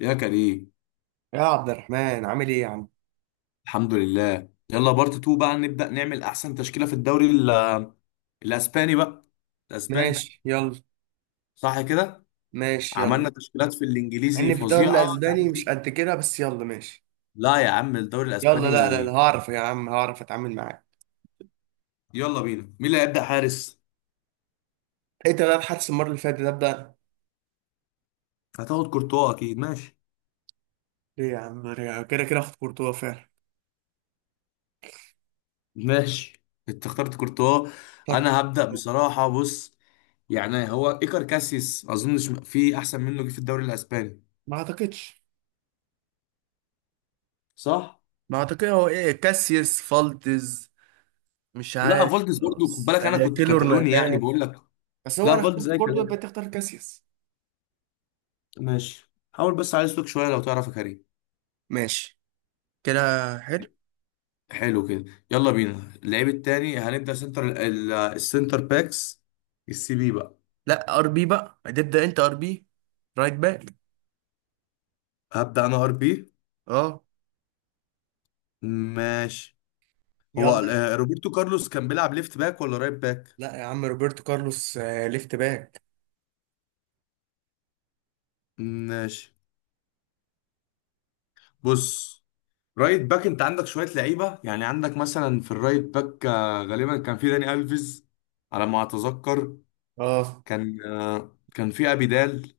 يا كريم، يا عبد الرحمن، عامل ايه يا عم؟ الحمد لله. يلا بارت 2 بقى نبدأ نعمل احسن تشكيلة في الدوري الاسباني بقى. الاسباني ماشي يلا. صح كده. ماشي يلا مع عملنا تشكيلات في الانجليزي اني في الدوري فظيعة. الاسباني مش قد كده، بس يلا ماشي. لا يا عم، الدوري يلا، لا لا لا، الاسباني. هعرف يا عم، هعرف اتعامل معاك. يلا بينا، مين اللي هيبدأ حارس؟ انت بقى بحدث المره اللي فاتت ده، ابدا. هتاخد كورتوا اكيد. ماشي ليه يا عم ليه؟ كده كده اخد كورتوا فعلا. ماشي انت اخترت كورتوا. طرد. انا هبدأ كورتوا. بصراحة، بص يعني هو ايكر كاسيس اظنش في احسن منه جه في الدوري الاسباني، ما اعتقدش. صح؟ ما اعتقد، هو ايه، كاسياس فالتز؟ مش لا عارف، فولدز برضو، خد خلاص بالك انا آه، كنت كيلور كتالوني يعني نافاس. بقول لك. بس هو لا انا فولت اخترت زي كورتوا يبقى كلام. تختار كاسياس. ماشي، حاول بس على اسلوك شويه لو تعرف يا كريم. ماشي. كده. حلو. حلو كده. يلا بينا اللعيب التاني، هنبدا سنتر السنتر باكس، السي بي بقى. لا، ار بي بقى هتبدا انت، ار بي، رايت باك. هبدا انا ار بي. اه. ماشي. هو يلا. روبرتو كارلوس كان بيلعب ليفت باك ولا رايت باك؟ لا يا عم، روبرتو كارلوس، ليفت باك. ماشي. بص، رايت باك انت عندك شويه لعيبه. يعني عندك مثلا في الرايت باك غالبا كان في داني الفيز على ما اتذكر. اه. كان كان في ابيدال،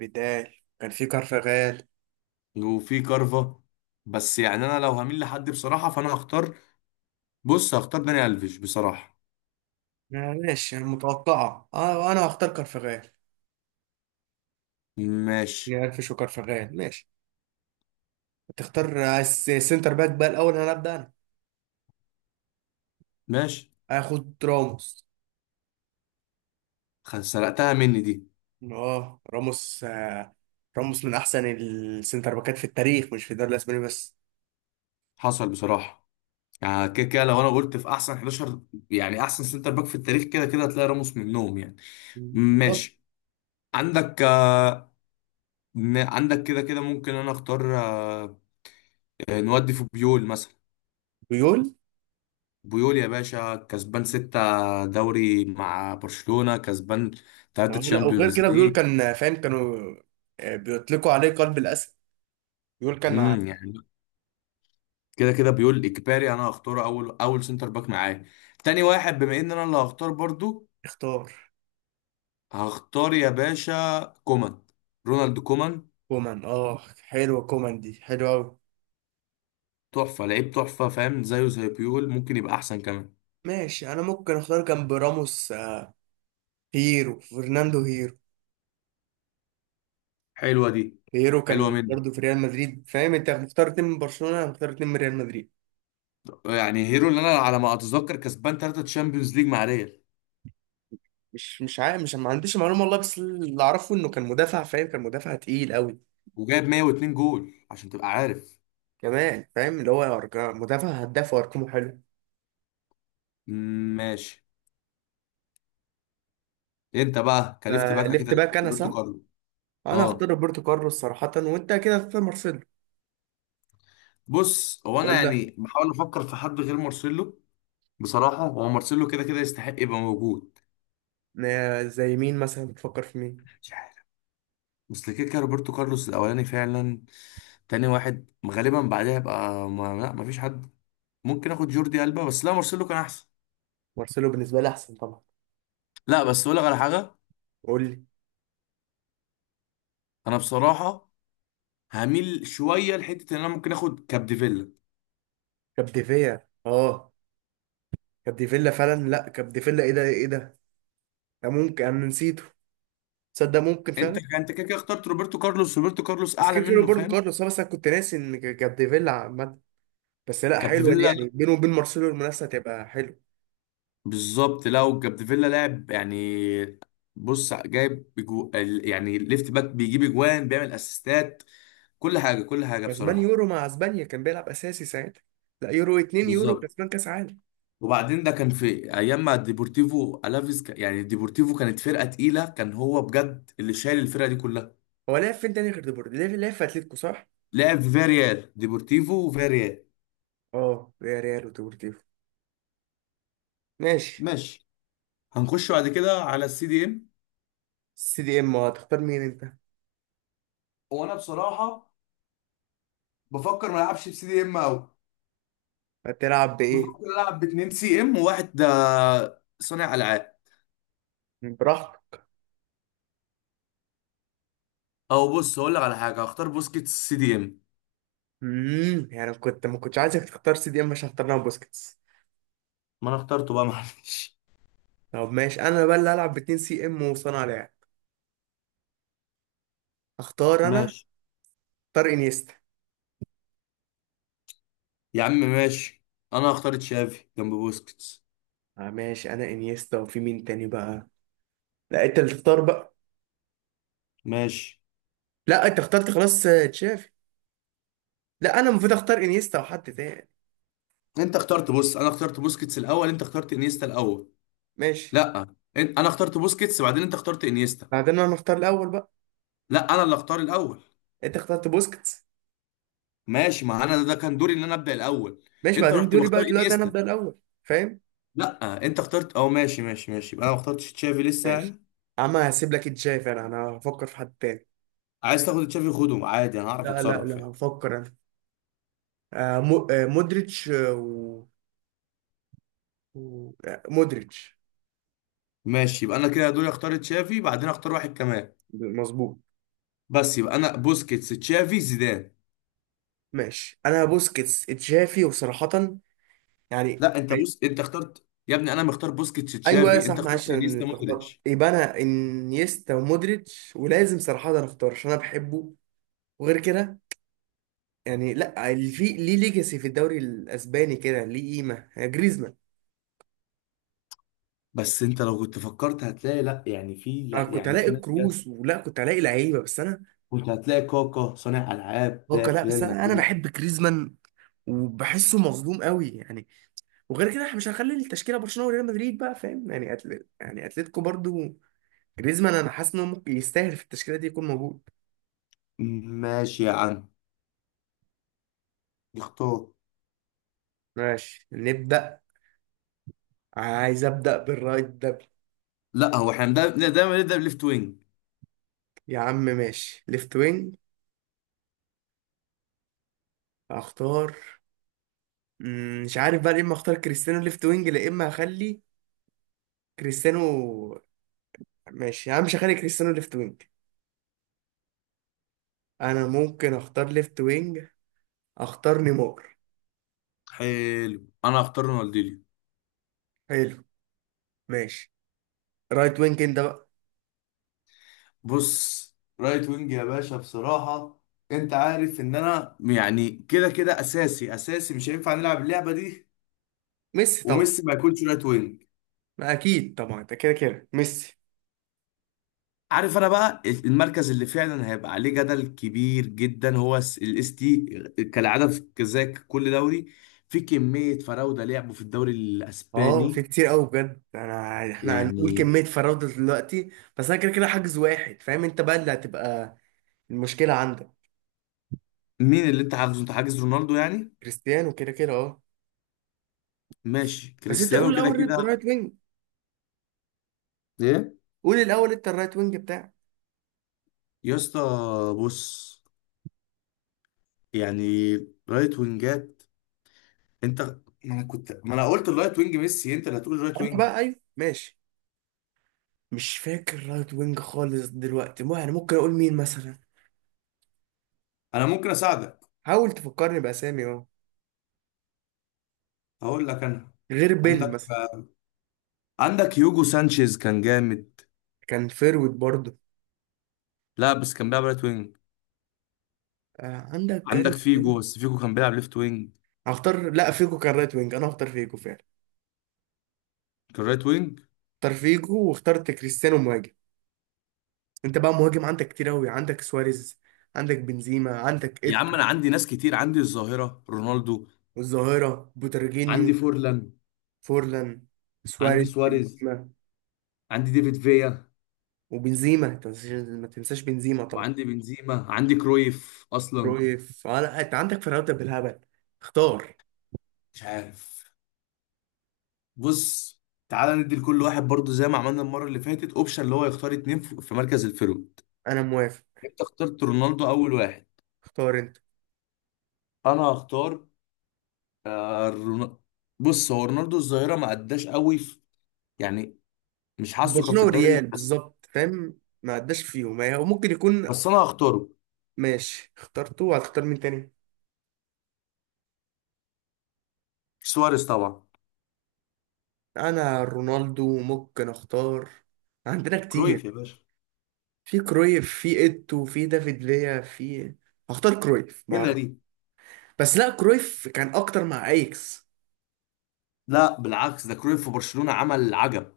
بداية. كان في كارفاغال. وفي كارفا. بس يعني انا لو هميل لحد بصراحه، فانا هختار، بص، هختار داني الفيش بصراحه. آه، ماشي، متوقعة. اه، انا هختار كارفاغال. ماشي. نقفش، وكارفاغال ماشي. هتختار سنتر باك بقى؟ الاول انا ابدا. ماشي. انا هاخد راموس. سرقتها مني دي. اه، راموس. راموس من احسن السنتر باكات في التاريخ، مش في الدوري الاسباني بس. حصل بصراحه. يعني كده كده لو انا قلت في احسن 11، يعني احسن سنتر باك في التاريخ كده كده هتلاقي راموس منهم يعني. بالظبط. ماشي. عندك عندك كده كده ممكن انا اختار نودي في بيول مثلا. بيول. بيول يا باشا، كسبان ستة دوري مع برشلونة، كسبان تلاتة لا، وغير تشامبيونز كده بيول ليج. كان، فاهم، كانوا بيطلقوا عليه قلب الاسد. بيول كان ع- يعني كده كده بيقول اجباري انا هختار اول سنتر باك معايا. تاني واحد بما ان انا اللي هختار برضو، اختار هختار يا باشا كومان، رونالد كومان. كومان. اه، حلوة كومان دي، حلوة أوي. تحفة لعيب، تحفة، فاهم؟ زيه زي بيول، ممكن يبقى احسن كمان. ماشي، أنا ممكن أختار جنب راموس، هيرو، فرناندو هيرو. حلوة دي. هيرو حلوة كان مني. برضه في ريال مدريد، فاهم؟ أنت مختار اتنين من برشلونة، أنا مختار اتنين من ريال مدريد. يعني هيرو اللي انا على ما اتذكر كسبان ثلاثة تشامبيونز ليج مع ريال، مش عارف، مش، ما عنديش معلومة والله، بس اللي أعرفه إنه كان مدافع، فاهم؟ كان مدافع تقيل أوي. وجايب 102 جول عشان تبقى عارف. كمان فاهم، اللي هو مدافع هداف وأرقامه حلو. ماشي. انت بقى كلفت باك اكيد فليفت هتبقى باك أنا، روبرتو صح. كارلو. أنا هختار اه. روبرتو كارلوس صراحة، وأنت كده هتختار مارسيلو. بص هو انا ولا. يعني بحاول افكر في حد غير مارسيلو. بصراحة هو مارسيلو كده كده يستحق يبقى موجود. زي مين مثلا؟ بتفكر في مين؟ مش عارف. بس كده كده روبرتو كارلوس الأولاني فعلا. تاني واحد غالبا بعدها يبقى ما... لا مفيش حد. ممكن آخد جوردي ألبا، بس لا مارسيلو كان أحسن. مارسيلو بالنسبة لي أحسن طبعا. لا بس أقول لك على حاجة. قول لي. أنا بصراحة هميل شوية لحتة إن أنا ممكن آخد كابديفيلا. كبديفيا، اه. كبديفيلا فعلا، لا، كبديفيلا، ايه ده، ايه ده. ده ممكن انا نسيته. تصدق، ممكن أنت فعلا. أنت كده كده اخترت روبرتو كارلوس، روبرتو كارلوس بس أعلى كده كده منه برضه فاهم. كارلوس. بس انا كنت ناسي ان كبديفيلا عامه. بس لا، حلوه دي كابديفيلا، لا. يعني، بينه وبين مارسيلو المنافسه هتبقى حلوه. بالظبط، لا، وكابديفيلا لاعب يعني. بص جايب يعني ليفت باك بيجيب اجوان، بيعمل اسيستات، كل حاجه كسبان بصراحه. يورو مع اسبانيا، كان بيلعب اساسي ساعتها. لا يورو 2، يورو بالظبط. كسبان كاس عالم. وبعدين ده كان في ايام ما ديبورتيفو الافيز يعني ديبورتيفو كانت فرقه تقيله، كان هو بجد اللي شايل الفرقه دي كلها. هو لعب فين تاني غير ديبورتي؟ لعب في اتلتيكو، صح؟ لعب في فياريال، ديبورتيفو وفياريال. اه، يا ريال وديبورتيفو. ماشي. ماشي. هنخش بعد كده على السي دي ام. سي دي ام، هتختار مين انت؟ وانا بصراحه بفكر ما العبش بسي دي ام قوي. هتلعب بايه؟ بفكر العب باتنين سي ام وواحد ده صانع العاب. براحتك. او بص هقول لك على حاجه، هختار بوسكيتس سي دي ام. يعني كنت ما كنتش عايزك تختار سي دي ام عشان اختار لها بوسكيتس. ما انا اخترته بقى، معلش. طب ماشي، انا بقى اللي هلعب باتنين سي ام وصانع لعب. اختار انا. ماشي اختار انيستا. يا عم، ماشي. انا هختار تشافي جنب بوسكيتس. آه، ماشي، انا انيستا، وفي مين تاني بقى؟ لا، انت اللي تختار بقى. ماشي. لا، انت اخترت خلاص تشافي. لا، انا المفروض اختار انيستا وحد تاني. انت اخترت، بص انا اخترت بوسكيتس الاول، انت اخترت انيستا الاول. ماشي. لا، انا اخترت بوسكيتس بعدين انت اخترت انيستا. بعدين انا اختار الاول بقى. لا انا اللي اختار الاول. انت اخترت بوسكيتس. ماشي، ما انا ده كان دوري ان انا ابدا الاول. ماشي، انت بعدين رحت دوري مختار بقى، دلوقتي انا انيستا. ابدا الاول، فاهم. لا انت اخترت، اه ماشي ماشي ماشي، يبقى انا ما اخترتش تشافي لسه ماشي يعني. يا عم، هسيب لك تشافي، انا هفكر في حد تاني. عايز تاخد تشافي خده عادي، انا هعرف لا لا اتصرف لا، يعني. هفكر انا. مودريتش، و- مودريتش. ماشي، يبقى انا كده دوري، اختار تشافي بعدين اختار واحد كمان. مظبوط. بس يبقى انا بوسكيتس تشافي زيدان. ماشي، انا بوسكيتس تشافي، وصراحة، يعني، لا انت بص، انت اخترت يا ابني، انا مختار بوسكيتس ايوه تشافي، صح، انت اخترت معلش انا انيستا اتلخبطت. مودريتش. يبقى انا انيستا ومودريتش، ولازم صراحة انا اختار عشان انا بحبه. وغير كده، يعني لا، اللي في ليه ليجاسي في الدوري الاسباني كده ليه قيمة يعني، جريزمان. بس انت لو كنت فكرت هتلاقي لا يعني في، انا لا كنت يعني هلاقي في ناس جت. كروس، ولا كنت هلاقي لعيبة، بس انا، كنت هتلاقي كاكا صانع العاب هو تلاقي لا، في بس ريال انا مدريد. بحب جريزمان، وبحسه مظلوم قوي يعني. وغير كده احنا مش هنخلي التشكيله برشلونه وريال مدريد بقى، فاهم يعني، يعني اتلتيكو برضو. جريزمان انا حاسس انه ممكن يستاهل في التشكيله دي يكون موجود. ماشي يا عم، اختار. ماشي، نبدا. عايز ابدا بالرايت ده. لا هو احنا دايما نبدا بليفت وينج. يا عم ماشي، ليفت وينج. هختار. مش عارف بقى، يا اما اختار كريستيانو ليفت وينج، يا اما هخلي كريستيانو. ماشي يا عم، مش هخلي كريستيانو ليفت وينج. انا ممكن اختار ليفت وينج. اختار نيمار. حلو، انا هختار رونالدينيو. حلو. ماشي. رايت وينج انت بقى. بص رايت وينج يا باشا بصراحه، انت عارف ان انا يعني كده كده اساسي مش هينفع نلعب اللعبه دي ميسي طبعا. وميسي ما يكونش رايت وينج. ما اكيد طبعا، ده كده كده ميسي. عارف انا بقى المركز اللي فعلا هيبقى عليه جدل كبير جدا هو الاس تي، كالعاده في زي كل دوري في كميه فراوده لعبوا في الدوري اه، في الاسباني. كتير قوي بجد، انا احنا هنقول يعني كمية فراوده دلوقتي. بس انا كده كده حاجز واحد، فاهم، انت بقى اللي هتبقى المشكلة عندك. مين اللي انت حاجزه؟ انت حاجز رونالدو يعني. كريستيانو كده كده، اه. ماشي بس انت قول كريستيانو كده الاول، كده. رايت وينج. ايه؟ قول الاول انت الرايت وينج بتاعك. يا اسطى بص، يعني رايت وينجات. انت، ما انا قلت الرايت وينج ميسي، انت اللي هتقول رايت انا وينج. بقى، ايوه ماشي. مش فاكر رايت وينج خالص دلوقتي، يعني، ممكن اقول مين مثلا. انا ممكن اساعدك. حاول تفكرني باسامي، اه. اقول لك انا. غير بيل عندك، مثلا. عندك يوجو سانشيز كان جامد. كان فيرويد برضه. لا بس كان بيلعب رايت وينج. آه، عندك عندك كارث بيل. فيجو، بس فيجو كان بيلعب ليفت وينج. هختار، لا، فيجو كان رايت وينج، انا هختار فيجو فعلا. كان رايت وينج. اختار فيجو، واخترت كريستيانو مهاجم. انت بقى مهاجم عندك كتير قوي، عندك سواريز، عندك بنزيما، عندك يا عم ايتو، انا عندي ناس كتير. عندي الظاهرة رونالدو، والظاهرة بوترجينيو، عندي فورلان، فورلان، عندي سواريز، سواريز، بنزيما. عندي ديفيد فيا، وبنزيما انت ما تنساش، ما تنساش بنزيما طبعا. وعندي بنزيما، عندي كرويف اصلا. رويف، آه، لا انت عندك فرقات بالهبل. اختار. مش عارف. بص، تعالى ندي لكل واحد برضو زي ما عملنا المرة اللي فاتت اوبشن اللي هو يختار اتنين في مركز الفيرود. انا موافق. انت اخترت رونالدو اول واحد. اختار انت. انا هختار آه، رون- بص هو رونالدو الظاهرة ما اداش قوي في، يعني مش حاسه كان في برشلونة الدوري والريال الاسباني. بالظبط، فاهم، ما عداش فيهم وممكن يكون. بس انا هختاره. ماشي، اخترته، هتختار مين تاني؟ سواريز طبعا. انا رونالدو ممكن اختار. عندنا كرويف كتير. يا باشا. في كرويف، في ايتو، في دافيد فيا، في. هختار كرويف مع هنا أرنولد. دي. بس لا، كرويف كان اكتر مع ايكس. لا بالعكس، ده كرويف في برشلونة عمل عجب.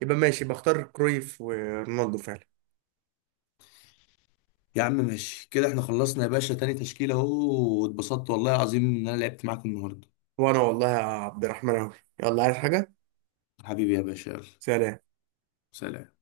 يبقى ماشي، بختار كرويف ورونالدو فعلا. يا عم ماشي كده احنا خلصنا يا باشا، تاني تشكيلة اهو، واتبسطت والله العظيم ان انا لعبت معاك النهارده. وانا والله يا عبد الرحمن، اوي. يلا، عايز حاجة؟ حبيبي يا باشا، يلا. سلام. سلام.